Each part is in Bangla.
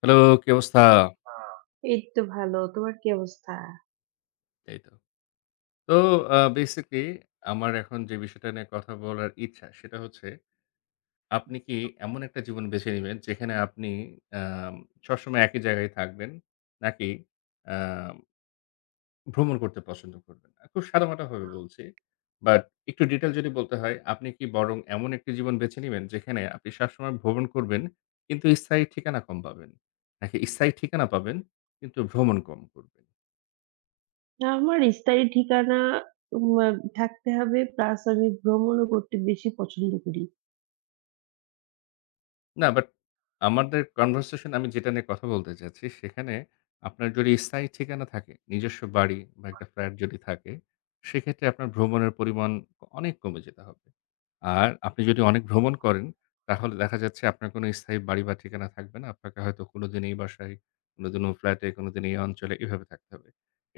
হ্যালো, কি অবস্থা? এই তো ভালো। তোমার কি অবস্থা? এই তো। তো বেসিক্যালি আমার এখন যে বিষয়টা নিয়ে কথা বলার ইচ্ছা, সেটা হচ্ছে আপনি কি এমন একটা জীবন বেছে নিবেন যেখানে আপনি আম সবসময় একই জায়গায় থাকবেন? নাকি আ ভ্রমণ করতে পছন্দ করবেন? খুব সাদামাটাভাবে বলছি। বাট একটু ডিটেইল যদি বলতে হয়, আপনি কি বরং এমন একটি জীবন বেছে নিবেন যেখানে আপনি সবসময় ভ্রমণ করবেন কিন্তু স্থায়ী ঠিকানা কম পাবেন? নাকি স্থায়ী ঠিকানা পাবেন কিন্তু ভ্রমণ কম করবেন? আমার স্থায়ী ঠিকানা উম আ থাকতে হবে, প্লাস আমি ভ্রমণও করতে বেশি পছন্দ করি। না বাট আমাদের কনভারসেশন আমি যেটা নিয়ে কথা বলতে চাচ্ছি, সেখানে আপনার যদি স্থায়ী ঠিকানা থাকে, নিজস্ব বাড়ি বা একটা ফ্ল্যাট যদি থাকে, সেক্ষেত্রে আপনার ভ্রমণের পরিমাণ অনেক কমে যেতে হবে। আর আপনি যদি অনেক ভ্রমণ করেন, তাহলে দেখা যাচ্ছে আপনার কোনো স্থায়ী বাড়ি বা ঠিকানা থাকবে না। আপনাকে হয়তো কোনোদিন এই বাসায়, কোনোদিন ও ফ্ল্যাটে, কোনোদিন এই অঞ্চলে এভাবে থাকতে হবে।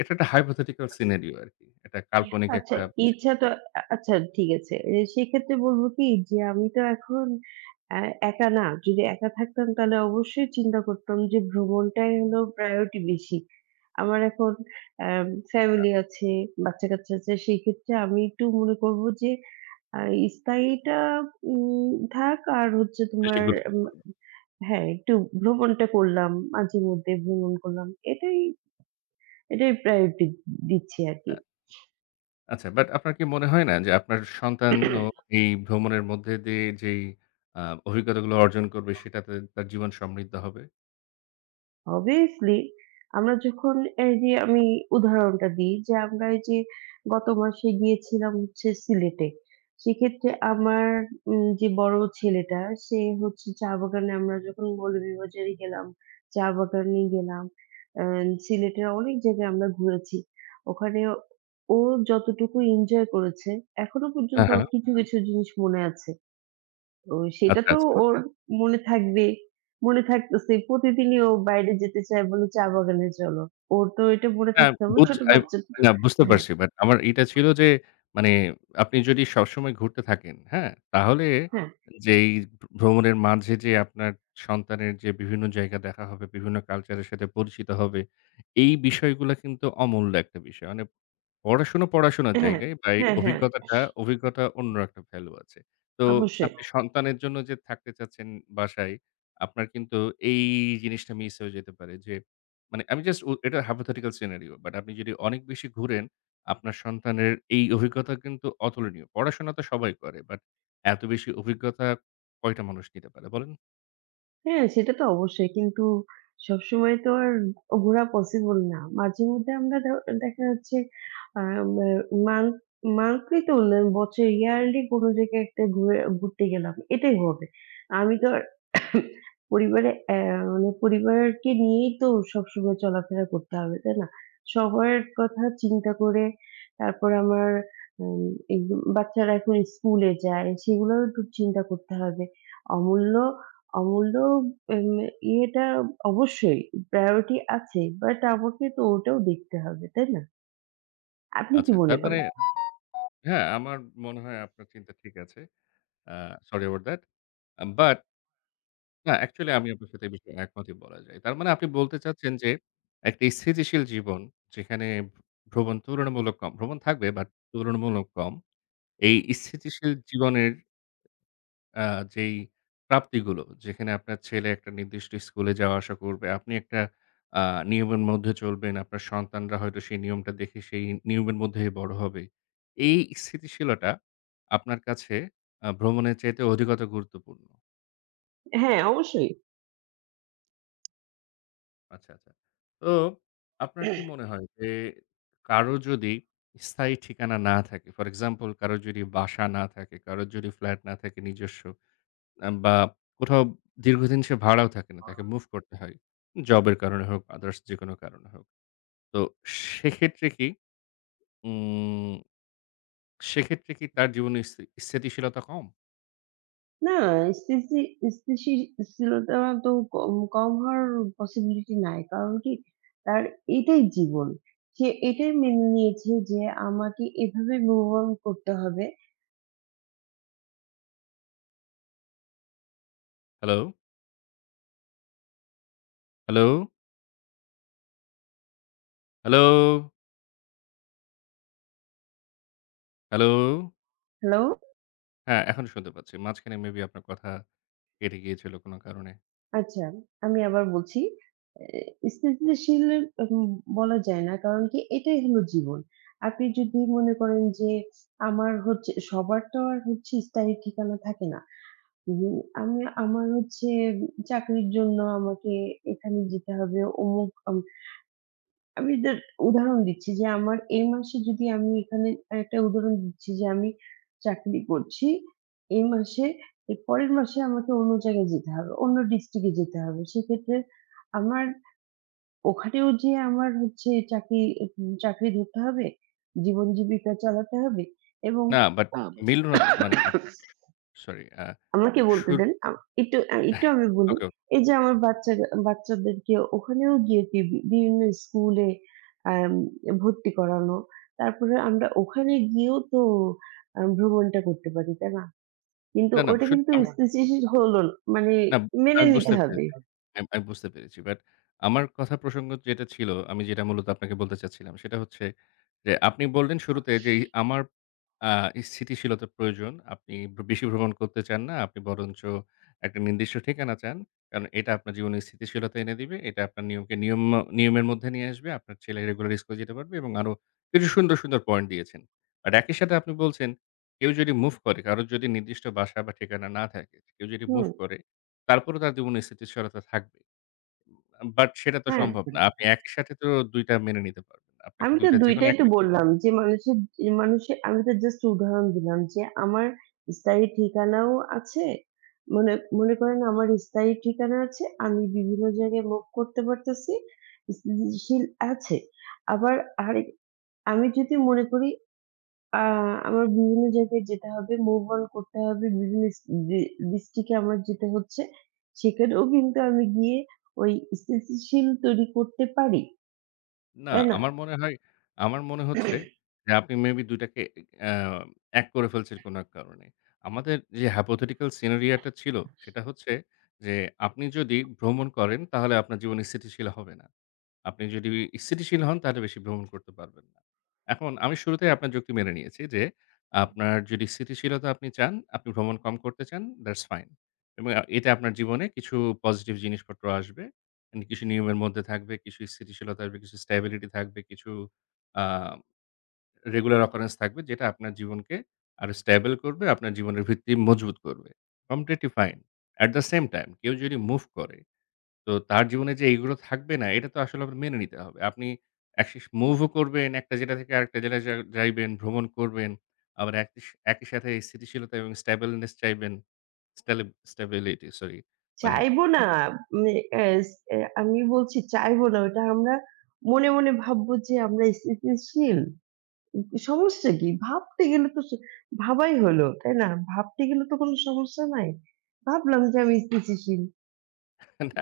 এটা একটা হাইপোথেটিক্যাল সিনারিও আরকি। এটা কাল্পনিক আচ্ছা, একটা বিষয়, ইচ্ছা তো আচ্ছা, ঠিক আছে। এ সেক্ষেত্রে বলব কি যে আমি তো এখন আ একা না। যদি একা থাকতাম তাহলে অবশ্যই চিন্তা করতাম যে ভ্রমণটাই হলো প্রায়োরিটি বেশি। আমার এখন অ্যাম একটা ফ্যামিলি আছে, বাচ্চা-কাচ্চা আছে। সেক্ষেত্রে আমি একটু মনে করব যে আ স্থায়ীটা উম থাক আর হচ্ছে বেশি তোমার উম গুরুত্বপূর্ণ। হ্যাঁ, একটু ভ্রমণটা করলাম, মাঝে মধ্যে ভ্রমণ করলাম। এটাই, এটাই প্রায়োরিটি দিচ্ছি আরকি। আচ্ছা, বাট আপনার কি মনে হয় না যে আপনার সন্তানও এই ভ্রমণের মধ্যে দিয়ে যেই আ অভিজ্ঞতাগুলো অর্জন করবে সেটাতে তার জীবন সমৃদ্ধ হবে? Obviously আমরা যখন এই যে আমি উদাহরণটা দিই যে আমরা এই যে গত মাসে গিয়েছিলাম হচ্ছে সিলেটে। সেক্ষেত্রে আমার যে বড় ছেলেটা সে হচ্ছে চা বাগানে, আমরা যখন মৌলভীবাজারে গেলাম, চা বাগানে গেলাম, আ সিলেটের অনেক জায়গায় আমরা ঘুরেছি। ওখানে ও যতটুকু এনজয় করেছে, এখনো হ্যাঁ, পর্যন্ত হ্যাঁ। ওর কিছু জিনিস মনে আছে। ও সেটা আচ্ছা, তো আচ্ছা। ওর আচ্ছা। মনে থাকবে। মনে থাকতেছে। প্রতিদিনই ও বাইরে যেতে চায় বলে চা বাগানে চলো। ওর তো এটা মনে হ্যাঁ, থাকতে হবে। হ্যাঁ, বুঝ ছোট আচ্ছা আই বাচ্চা তো না, বুঝতে অবশ্যই। পারছি। বাট আমার এটা ছিল যে মানে আপনি যদি সবসময় ঘুরতে থাকেন, হ্যাঁ? তাহলে হ্যাঁ, যেই ভ্রমণের মাঝে যে আপনার সন্তানের যে বিভিন্ন জায়গা দেখা হবে, বিভিন্ন কালচারের সাথে পরিচিত হবে, এই বিষয়গুলা কিন্তু অমূল্য একটা বিষয়। মানে পড়াশোনা, পড়াশোনার হ্যাঁ, হ্যাঁ, জায়গায় বা অবশ্যই। এই হ্যাঁ, হ্যাঁ, অভিজ্ঞতা অন্য একটা ভ্যালু আছে। তো অবশ্যই। আপনি সন্তানের জন্য যে থাকতে চাচ্ছেন বাসায়, আপনার কিন্তু এই জিনিসটা মিস হয়ে যেতে পারে যে মানে আমি জাস্ট এটা hypothetical scenario। বাট আপনি যদি অনেক বেশি ঘুরেন, আপনার সন্তানের এই অভিজ্ঞতা কিন্তু অতুলনীয়। পড়াশোনা তো সবাই করে বাট এত বেশি অভিজ্ঞতা কয়টা মানুষ নিতে পারে বলেন? হ্যাঁ, সেটা তো অবশ্যই। কিন্তু সবসময় তো আর ঘোরা পসিবল না। মাঝেমধ্যে আমরা ধ দেখা যাচ্ছে আ মা মান্থ মান্থলি তো না, বছরে ইয়ারলি কোন জায়গায় একটা ঘুরে ঘুরতে গেলাম। এটাই হবে। আমি তো আর পরিবারে মানে পরিবারকে নিয়েই তো সবসময় চলাফেরা করতে হবে, তাই না? সবার কথা চিন্তা করে তারপর আমার উম এই বাচ্চারা এখন স্কুলে যায়, সেগুলোও একটু চিন্তা করতে হবে। অমূল্য, অমূল্য উম ইয়েটা অবশ্যই প্রায়োরিটি আছে। বাট আমাকে তো ওটাও দেখতে হবে, তাই না? আপনি কি আচ্ছা, তার মনে মানে করেন? হ্যাঁ, আমার মনে হয় আপনার চিন্তা ঠিক আছে। Uh sorry about that. But না, অ্যাকচুয়ালি আমি আপনার সাথে এই বিষয়ে একমতই বলা যায়। তার মানে আপনি বলতে চাচ্ছেন যে, একটা স্থিতিশীল জীবন যেখানে ভ্রমণ তুলনামূলক কম, ভ্রমণ থাকবে বাট তুলনামূলক কম। এই স্থিতিশীল জীবনের আ যেই প্রাপ্তিগুলো, যেখানে আপনার ছেলে একটা নির্দিষ্ট স্কুলে যাওয়া আসা করবে, আপনি একটা আ নিয়মের মধ্যে চলবেন, আপনার সন্তানরা হয়তো সেই নিয়মটা দেখে সেই নিয়মের মধ্যেই বড় হবে। এই স্থিতিশীলতা আপনার কাছে ভ্রমণের চাইতে অধিকতর গুরুত্বপূর্ণ। হ্যাঁ, অবশ্যই। আচ্ছা, আচ্ছা। তো আপনার কি মনে হয় যে কারো যদি স্থায়ী ঠিকানা না থাকে, ফর এক্সাম্পল কারো যদি বাসা না থাকে, কারো যদি ফ্ল্যাট না থাকে নিজস্ব বা কোথাও দীর্ঘদিন সে ভাড়াও থাকে না, তাকে মুভ করতে হয়। জবের কারণে হোক, আদার্স যেকোনো কারণে হোক। তো সেক্ষেত্রে কি উম সেক্ষেত্রে কি তার জীবনে স্থিতিশীলতা কম? না, স্থিতি স্থিতিশীলতা তো কম হওয়ার পসিবিলিটি নাই। কারণ কি তার এটাই জীবন। সে এটাই মেনে নিয়েছে যে আমাকে এভাবে মুভ অন করতে হবে। Hello? Hello? Hello? Hello? Hello? হ্যাঁ, এখন শুনতে পাচ্ছি। মাঝখানে মেবি আপনার কথা কেটে গিয়েছিল কোনো কারণে। আচ্ছা, আমি আবার বলছি। এ স্থিতিশীল উম বলা যায় না। কারণ কি এটাই হলো জীবন। আপনি যদি মনে করেন যে আমার হচ্ছে সবার তো আর হচ্ছে স্থায়ী ঠিকানা থাকে না। উম আমি আমার হচ্ছে চাকরির জন্য আমাকে এখানে যেতে হবে, অমুক আমি এটার উদাহরণ দিচ্ছি যে আমার এই মাসে যদি আমি এখানে একটা উদাহরণ দিচ্ছি যে আমি চাকরি করছি এই মাসে, এর পরের মাসে আমাকে অন্য জায়গায় যেতে হবে। অন্য ডিস্ট্রিক্টে যেতে হবে। সেক্ষেত্রে আমার ওখানেও যেয়ে আমার হচ্ছে চাকরি, চাকরি ধরতে হবে, জীবন জীবিকা চালাতে হবে এবং না, বাট হ্যাঁ, মিলল না তো। মানে আপনি সরি আমাকে বলতে সুর দেন। একটু একটু আমি বলি। ওকে, ওকে, এই যে আমার ওকে। বাচ্চা বাচ্চাদেরকে ওখানেও গিয়ে বি বিভিন্ন স্কুলে আম ভর্তি করানো। তারপরে আমরা ওখানে গিয়েও তো ভ্রমণটা করতে পারি, তাই না? কিন্তু না, না, ওটা শুধু কিন্তু বাহ! আমি স্থিতিশীল হলো না। মানে না, মেনে আমি নিতে বুঝতে বাহ! হবে। পেরেছি। আমি আমি বুঝতে পেরেছি। বাট আমার কথা প্রসঙ্গ যেটা ছিল, আমি যেটা মূলত আপনাকে বলতে চাচ্ছিলাম সেটা হচ্ছে যে, আপনি বললেন শুরুতে যে, এই আমার আ স্থিতিশীলতা প্রয়োজন। আপনি বেশি ভ্রমণ করতে চান না। আপনি বরঞ্চ একটা নির্দিষ্ট ঠিকানা চান। কারণ এটা আপনার জীবনে স্থিতিশীলতা এনে দিবে। এটা আপনার নিয়মকে নিয়ম নিয়মের মধ্যে নিয়ে আসবে। আপনার ছেলে রেগুলার স্কুলে যেতে পারবে এবং আরো কিছু সুন্দর, সুন্দর পয়েন্ট দিয়েছেন। বাট একই সাথে আপনি বলছেন, কেউ যদি মুভ করে, কারোর যদি নির্দিষ্ট বাসা বা ঠিকানা না থাকে, কেউ যদি মুভ হুম, করে তারপরেও তার জীবনে স্থিতিশীলতা থাকবে। বাট সেটা তো হ্যাঁ। সম্ভব না। আপনি একই সাথে তো ২ টা মেনে নিতে পারবেন না। আপনাকে আমি ২ তো টা ২ যেকোনো টাই তো একটা। বললাম যে মানুষের যে মানুষের আমি তো জাস্ট উদাহরণ দিলাম যে আমার স্থায়ী ঠিকানাও আছে। মনে মনে করেন আমার স্থায়ী ঠিকানা আছে। আমি বিভিন্ন জায়গায় মুভ করতে পারতেছি। স্থিতিশীল আছে। আবার আরেক আমি যদি মনে করি আ আমার বিভিন্ন জায়গায় যেতে হবে, মুভ অন করতে হবে, বিভিন্ন ইস ডি ডিস্ট্রিক্ট এ আমার যেতে হচ্ছে। সেখানেও কিন্তু আমি গিয়ে ওই স্থিতিশীল তৈরি করতে পারি। না, তাই না? আমার মনে হয় আমার মনে হচ্ছে যে আপনি মেবি ২ টাকে অ্যা এক করে ফেলছেন কোনো এক কারণে। আমাদের যে hypothetical scenario টা ছিল সেটা হচ্ছে যে আপনি যদি ভ্রমণ করেন তাহলে আপনার জীবন স্থিতিশীল হবে না। আপনি যদি স্থিতিশীল হন তাহলে বেশি ভ্রমণ করতে পারবেন না। এখন আমি শুরুতেই আপনার যুক্তি মেনে নিয়েছি যে আপনার যদি স্থিতিশীলতা আপনি চান, আপনি ভ্রমণ কম করতে চান, that's fine এবং এটা আপনার জীবনে কিছু পজিটিভ জিনিসপত্র আসবে। কিছু নিয়মের মধ্যে থাকবে, কিছু স্থিতিশীলতা আসবে, কিছু স্ট্যাবিলিটি থাকবে, কিছু আ রেগুলার occurrence থাকবে যেটা আপনার জীবনকে আরো স্ট্যাবল করবে, আপনার জীবনের ভিত্তি মজবুত করবে। Completely fine. At the same time কেউ যদি মুভ করে, তো তার জীবনে যে এইগুলো থাকবে না এটা তো আসলে আপনার মেনে নিতে হবে। আপনি অ্যাকসিস মুভও করবেন, একটা জেলা থেকে আরেকটা জেলায় যাইবেন, ভ্রমণ করবেন। আবার একই সাথে স্থিতিশীলতা এবং স্ট্যাবলনেস চাইবেন। স্ট্যালি স্ট্যাবিলিটি, সরি। মানে চাইবো না। মানে এস এ আমি বলছি চাইবো না। ওটা আমরা মনে ভাববো যে আমরা স্থিতিশীল। সমস্যা কি? ভাবতে গেলে তো স ভাবাই হলো, তাই না? ভাবতে গেলে তো কোনো সমস্যা নাই। ভাবলাম যে আমি স্থিতিশীল। না,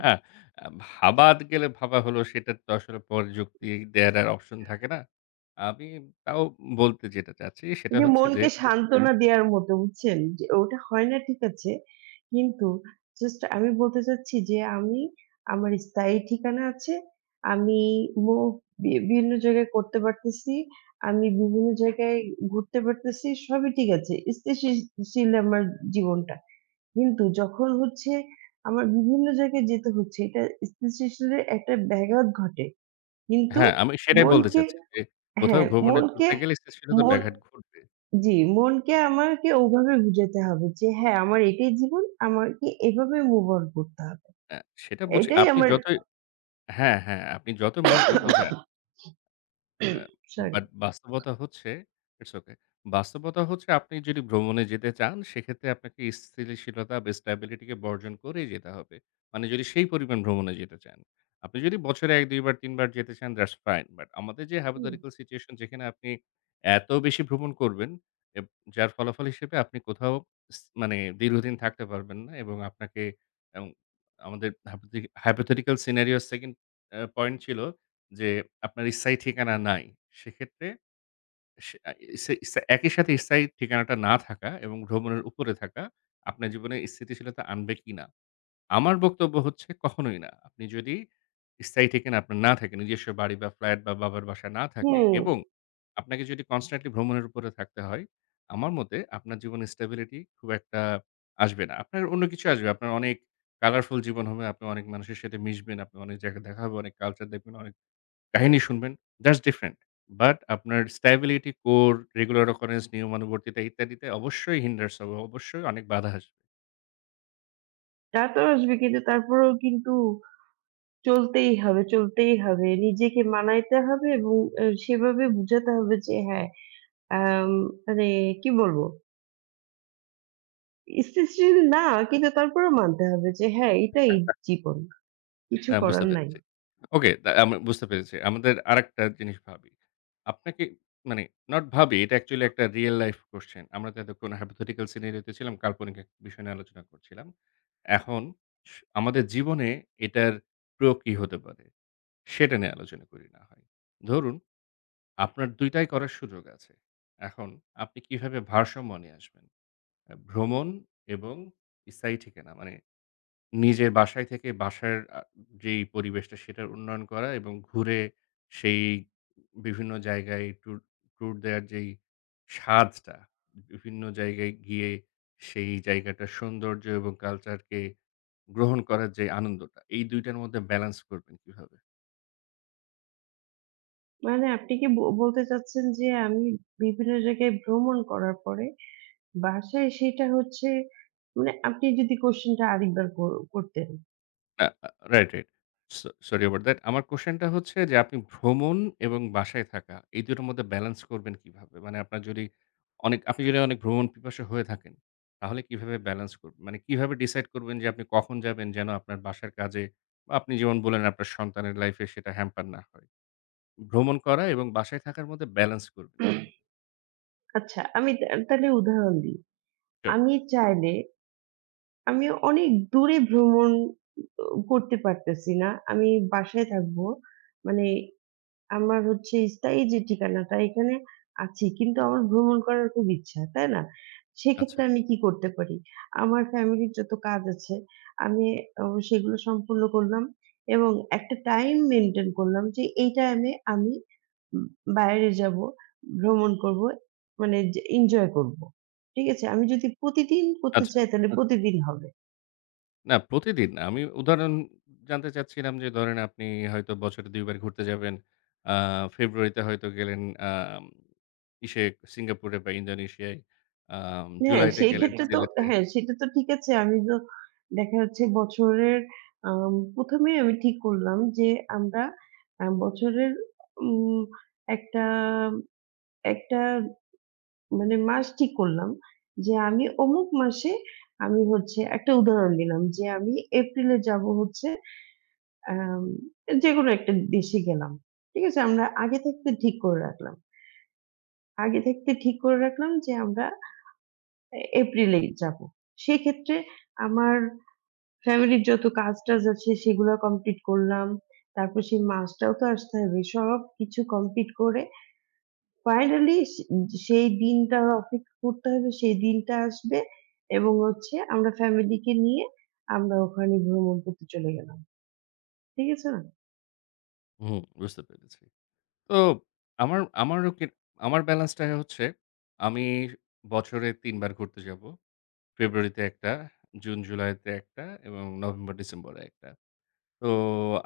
ভাবা গেলে ভাবা হলো সেটার তো আসলে পরে যুক্তি দেয়ার আর অপশন থাকে না। আমি তাও বলতে যেটা চাচ্ছি ওই সেটা যে হচ্ছে যে মনকে আচ্ছা। সান্ত্বনা দেয়ার মতো বুঝছেন? যে ওটা হয় না, ঠিক আছে। কিন্তু জাস্ট আমি বলতে চাচ্ছি যে আমি আমার স্থায়ী ঠিকানা আছে। আমি মুভ বিভিন্ন জায়গায় করতে পারতেছি। আমি বিভিন্ন জায়গায় ঘুরতে পারতেছি। সবই ঠিক আছে। স্থিতিশীল আমার জীবনটা। কিন্তু যখন হচ্ছে আমার বিভিন্ন জায়গায় যেতে হচ্ছে, এটা স্থিতিশীলের একটা ব্যাঘাত ঘটে। কিন্তু হ্যাঁ, আমি আচ্ছা। সেটাই বলতে মনকে চাচ্ছি যে কোথাও হ্যাঁ, ভ্রমণে মনকে ঘুরতে গেলে সৃষ্টিগত মন ব্যাঘাত ঘটবে। জি, মনকে আমাকে ওভাবে বুঝাতে হবে যে, হ্যাঁ, আমার এটাই জীবন, আমাকে এভাবে মুভ অন করতে হবে। অ্যা সেটা বুঝি এটাই আপনি আমার যতই। হ্যাঁ, হ্যাঁ, আপনি যত মনকে বোঝান অ্যা সরি। বাট বাস্তবতা হচ্ছে ইটস ওকে। বাস্তবতা হচ্ছে আপনি যদি ভ্রমণে যেতে চান, সেক্ষেত্রে আপনাকে স্থিতিশীলতা বা স্ট্যাবিলিটি কে বর্জন করেই যেতে হবে। মানে যদি সেই পরিমাণ ভ্রমণে যেতে চান। আপনি যদি বছরে ১-২ বার ৩ বার যেতে চান দ্যাটস ফাইন। বাট আমাদের যে hypothetical situation যেখানে আপনি এত বেশি ভ্রমণ করবেন এব যার ফলাফল হিসেবে আপনি কোথাও মানে দীর্ঘদিন থাকতে পারবেন না এবং আপনাকে এবং আমাদের hypothetical scenario 2nd পয়েন্ট ছিল যে আপনার স্থায়ী ঠিকানা নাই। সেক্ষেত্রে সে ইসে ইসে একই সাথে স্থায়ী ঠিকানাটা না থাকা এবং ভ্রমণের উপরে থাকা আপনার জীবনে স্থিতিশীলতা আনবে কিনা? আমার বক্তব্য হচ্ছে কখনোই না। আপনি যদি স্থায়ী ঠিকানা আপনার না থাকে, নিজস্ব বাড়ি বা ফ্ল্যাট বা বাবার বাসা না থাকে হুম, এবং আপনাকে যদি কনস্ট্যান্টলি ভ্রমণের উপরে থাকতে হয়, আমার মতে আপনার জীবনে স্টেবিলিটি খুব একটা আসবে না। আপনার অন্য কিছু আসবে। আপনার অনেক কালারফুল জীবন হবে। আপনি অনেক মানুষের সাথে মিশবেন। আপনি অনেক জায়গায় দেখা হবে, অনেক কালচার দেখবেন, অনেক কাহিনী শুনবেন, that's different. বাট আপনার স্ট্যাবিলিটি, কোর, রেগুলার অকারেন্স, নিয়মানুবর্তিতা ইত্যাদিতে অবশ্যই hinders হবে। অবশ্যই অনেক বাধা আসবে। রাত আসবে কিন্তু তারপরেও কিন্তু চলতেই হবে, চলতেই হবে। নিজেকে মানাইতে হবে এবং সেভাবে বুঝাতে হবে যে হ্যাঁ, আম মানে কি বলবো? স্থিতিশীল না, কিন্তু তারপরেও মানতে হবে যে হ্যাঁ, এটাই জীবন। কিছু না, বুঝতে করার নাই। পেরেছি। ওকে, আমি বুঝতে পেরেছি। আমাদের আরেকটা জিনিস ভাবি। আপনাকে, মানে নট ভাবি, এটা অ্যাকচুয়ালি একটা রিয়াল লাইফ কোয়েশ্চেন। আমরা তো এতক্ষণ hypothetical scenario তে ছিলাম, কাল্পনিক এক বিষয় নিয়ে আলোচনা করছিলাম। এখন স আমাদের জীবনে এটার প্রয়োগ কি হতে পারে? সেটা নিয়ে আলোচনা করি না হয়। ধরুন আপনার ২ টাই করার সুযোগ আছে। এখন আপনি কিভাবে ভারসাম্য নিয়ে আসবেন? ভ্রমণ এবং স্থায়ী ঠিকানা। মানে নিজের বাসায় থেকে বাসার যেই পরিবেশটা সেটার উন্নয়ন করা এবং ঘুরে সেই বিভিন্ন জায়গায় ট্যুর ট্যুর দেওয়ার যেই স্বাদটা, বিভিন্ন জায়গায় গিয়ে সেই জায়গাটার সৌন্দর্য এবং কালচারকে গ্রহণ করার যে আনন্দটা, এই ২ টার মধ্যে ব্যালেন্স করবেন কিভাবে? মানে আপনি কি ব বলতে চাচ্ছেন যে আমি বিভিন্ন জায়গায় ভ্রমণ করার পরে বাসায় সেটা হচ্ছে মানে আপনি যদি কোশ্চেনটা আরেকবার কর করতেন। না, right, right. So sorry about that. আমার কোয়েশ্চেনটা হচ্ছে যে আপনি ভ্রমণ এবং বাসায় থাকা এই ২ টার মধ্যে ব্যালেন্স করবেন কিভাবে? মানে আপনার যদি অনেক আপনি যদি অনেক ভ্রমণ পিপাসু হয়ে থাকেন, তাহলে কিভাবে ব্যালেন্স করবেন? মানে কিভাবে ডিসাইড করবেন যে আপনি কখন যাবেন যেন আপনার বাসার কাজে বা আপনি যেমন বললেন আপনার সন্তানের লাইফ এ সেটা হ্যাম্পার না হয়। ভ্রমণ করা এবং বাসায় থাকার মধ্যে ব্যালেন্স করবেন কিভাবে? আচ্ছা, আমি তা তাহলে উদাহরণ দিই। শিওর। আমি চাইলে আমি অনেক দূরে ভ্রমণ উ করতে পারতেছি না। আমি বাসায় থাকবো। মানে আমার হচ্ছে স্থায়ী যে ঠিকানাটা এখানে আছি। কিন্তু আমার ভ্রমণ করার খুব ইচ্ছা, তাই না? আচ্ছা, সেক্ষেত্রে আমি কি করতে পারি? আমার ফ্যামিলির যত কাজ আছে, আমি অ সেগুলো সম্পূর্ণ করলাম এবং একটা টাইম মেইনটেইন করলাম যে এই টাইমে আমি উম বাইরে যাব, ভ্রমণ করব, মানে যে এনজয় করব। ঠিক আছে? আমি যদি প্রতিদিন করতে আচ্ছা। চাই তাহলে আচ্ছা। প্রতিদিন হবে। না, প্রতিদিন না। আমি উদাহরণ জানতে চাচ্ছিলাম যে ধরেন আপনি হয়তো বছরে ২ বার ঘুরতে যাবেন। আ ফেব্রুয়ারিতে হয়তো গেলেন আম ইসে সিঙ্গাপুরে বা ইন্দোনেশিয়ায়। হ্যাঁ, জুলাইতে সেই জি, জি। গেলেন ক্ষেত্রে তো সিলেটে। হ্যাঁ, সেটা তো ঠিক আছে। আমি তো দেখা যাচ্ছে বছরের ১ম এই আমি ঠিক করলাম যে আমরা বছরের উম একটা, একটা মানে মাস ঠিক করলাম যে আমি অমুক মাসে আমি হচ্ছে একটা উদাহরণ দিলাম যে আমি এপ্রিলে যাব হচ্ছে আম যেকোনো একটা দেশে গেলাম। ঠিক আছে? আমরা আগে থাকতে ঠিক করে রাখলাম। আগে থাকতে ঠিক করে রাখলাম যে আমরা এ এপ্রিলেই যাব। সেক্ষেত্রে আমার ফ্যামিলির যত কাজ-টাজ আছে সেগুলো কমপ্লিট করলাম। তারপর সেই মাছটাও তো আসতে হবে। সবকিছু কমপ্লিট করে ফাইনালি সে সেই দিনটার অপেক্ষা করতে হবে। সেই দিনটা আসবে এবং হচ্ছে আমরা ফ্যামিলিকে নিয়ে আমরা ওখানে ভ্রমণ করতে চলে গেলাম। ঠিক আছে না? হুম, বুঝতে পেরেছি। তো আমার আমারও কি আমার ব্যালেন্সটা হচ্ছে আমি বছরে ৩ বার ঘুরতে যাব। ফেব্রুয়ারিতে ১ টা, জুন জুলাইতে ১ টা এবং নভেম্বর ডিসেম্বরে ১ টা। তো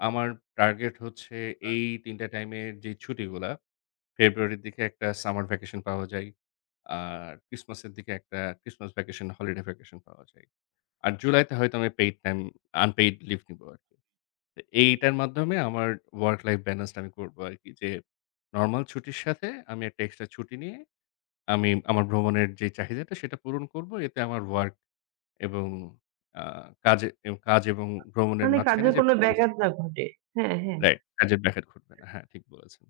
আমার টার্গেট হচ্ছে এই ৩ টা টাইমে যে ছুটিগুলা ফেব্রুয়ারির দিকে একটা সামার ভ্যাকেশন পাওয়া যায়। আর ক্রিসমাসের দিকে একটা ক্রিসমাস ভ্যাকেশন, হলিডে ভ্যাকেশন পাওয়া যায়। আর জুলাইতে হয়তো আমি পেইড টাইম আনপেইড লিভ নিবো আরকি। তো এইটার মাধ্যমে আমার ওয়ার্ক লাইফ ব্যালেন্সটা আমি করবো আরকি যে, নরমাল ছুটির সাথে আমি একটা এক্সট্রা ছুটি নিয়ে আমি আমার ভ্রমণের যে চাহিদাটা সেটা পূরণ করবো। এতে আমার ওয়ার্ক এবং আ কাজে কাজ এবং ভ্রমণের মানে মাঝখানে কাজের যে কোনো দারুণ। ব্যাঘাত না ঘটে। হ্যাঁ, হ্যাঁ। রাইট, কাজের ব্যাঘাত ঘটবে না। হ্যাঁ, ঠিক বলেছেন।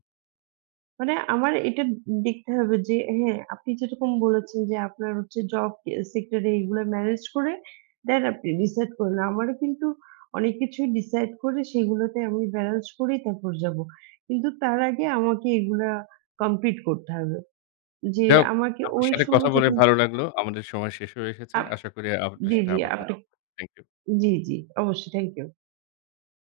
মানে আমার এটা দেখতে হবে যে হ্যাঁ, আপনি যেরকম বলেছেন যে আপনার হচ্ছে জব সেক্টর এ এগুলো ম্যানেজ করে দেন আপনি ডিসাইড করলেন। আমারও কিন্তু অনেক কিছুই ডিসাইড করে সেগুলোতে আমি ব্যালেন্স করেই তারপর যাব। কিন্তু তার আগে আমাকে এগুলা কমপ্লিট করতে হবে। যে যাই হোক, আমাকে আপনার ওই আচ্ছা। সাথে কথা সময় বলে যখন ভালো লাগলো। আমাদের সময় শেষ হয়ে এসেছে। আপ আশা করি আপনার জি, সাথে জি, আবার হ্যাঁ। কথা আপনি হবে। Thank you. জি, জি, অবশ্যই থ্যাংক ইউ।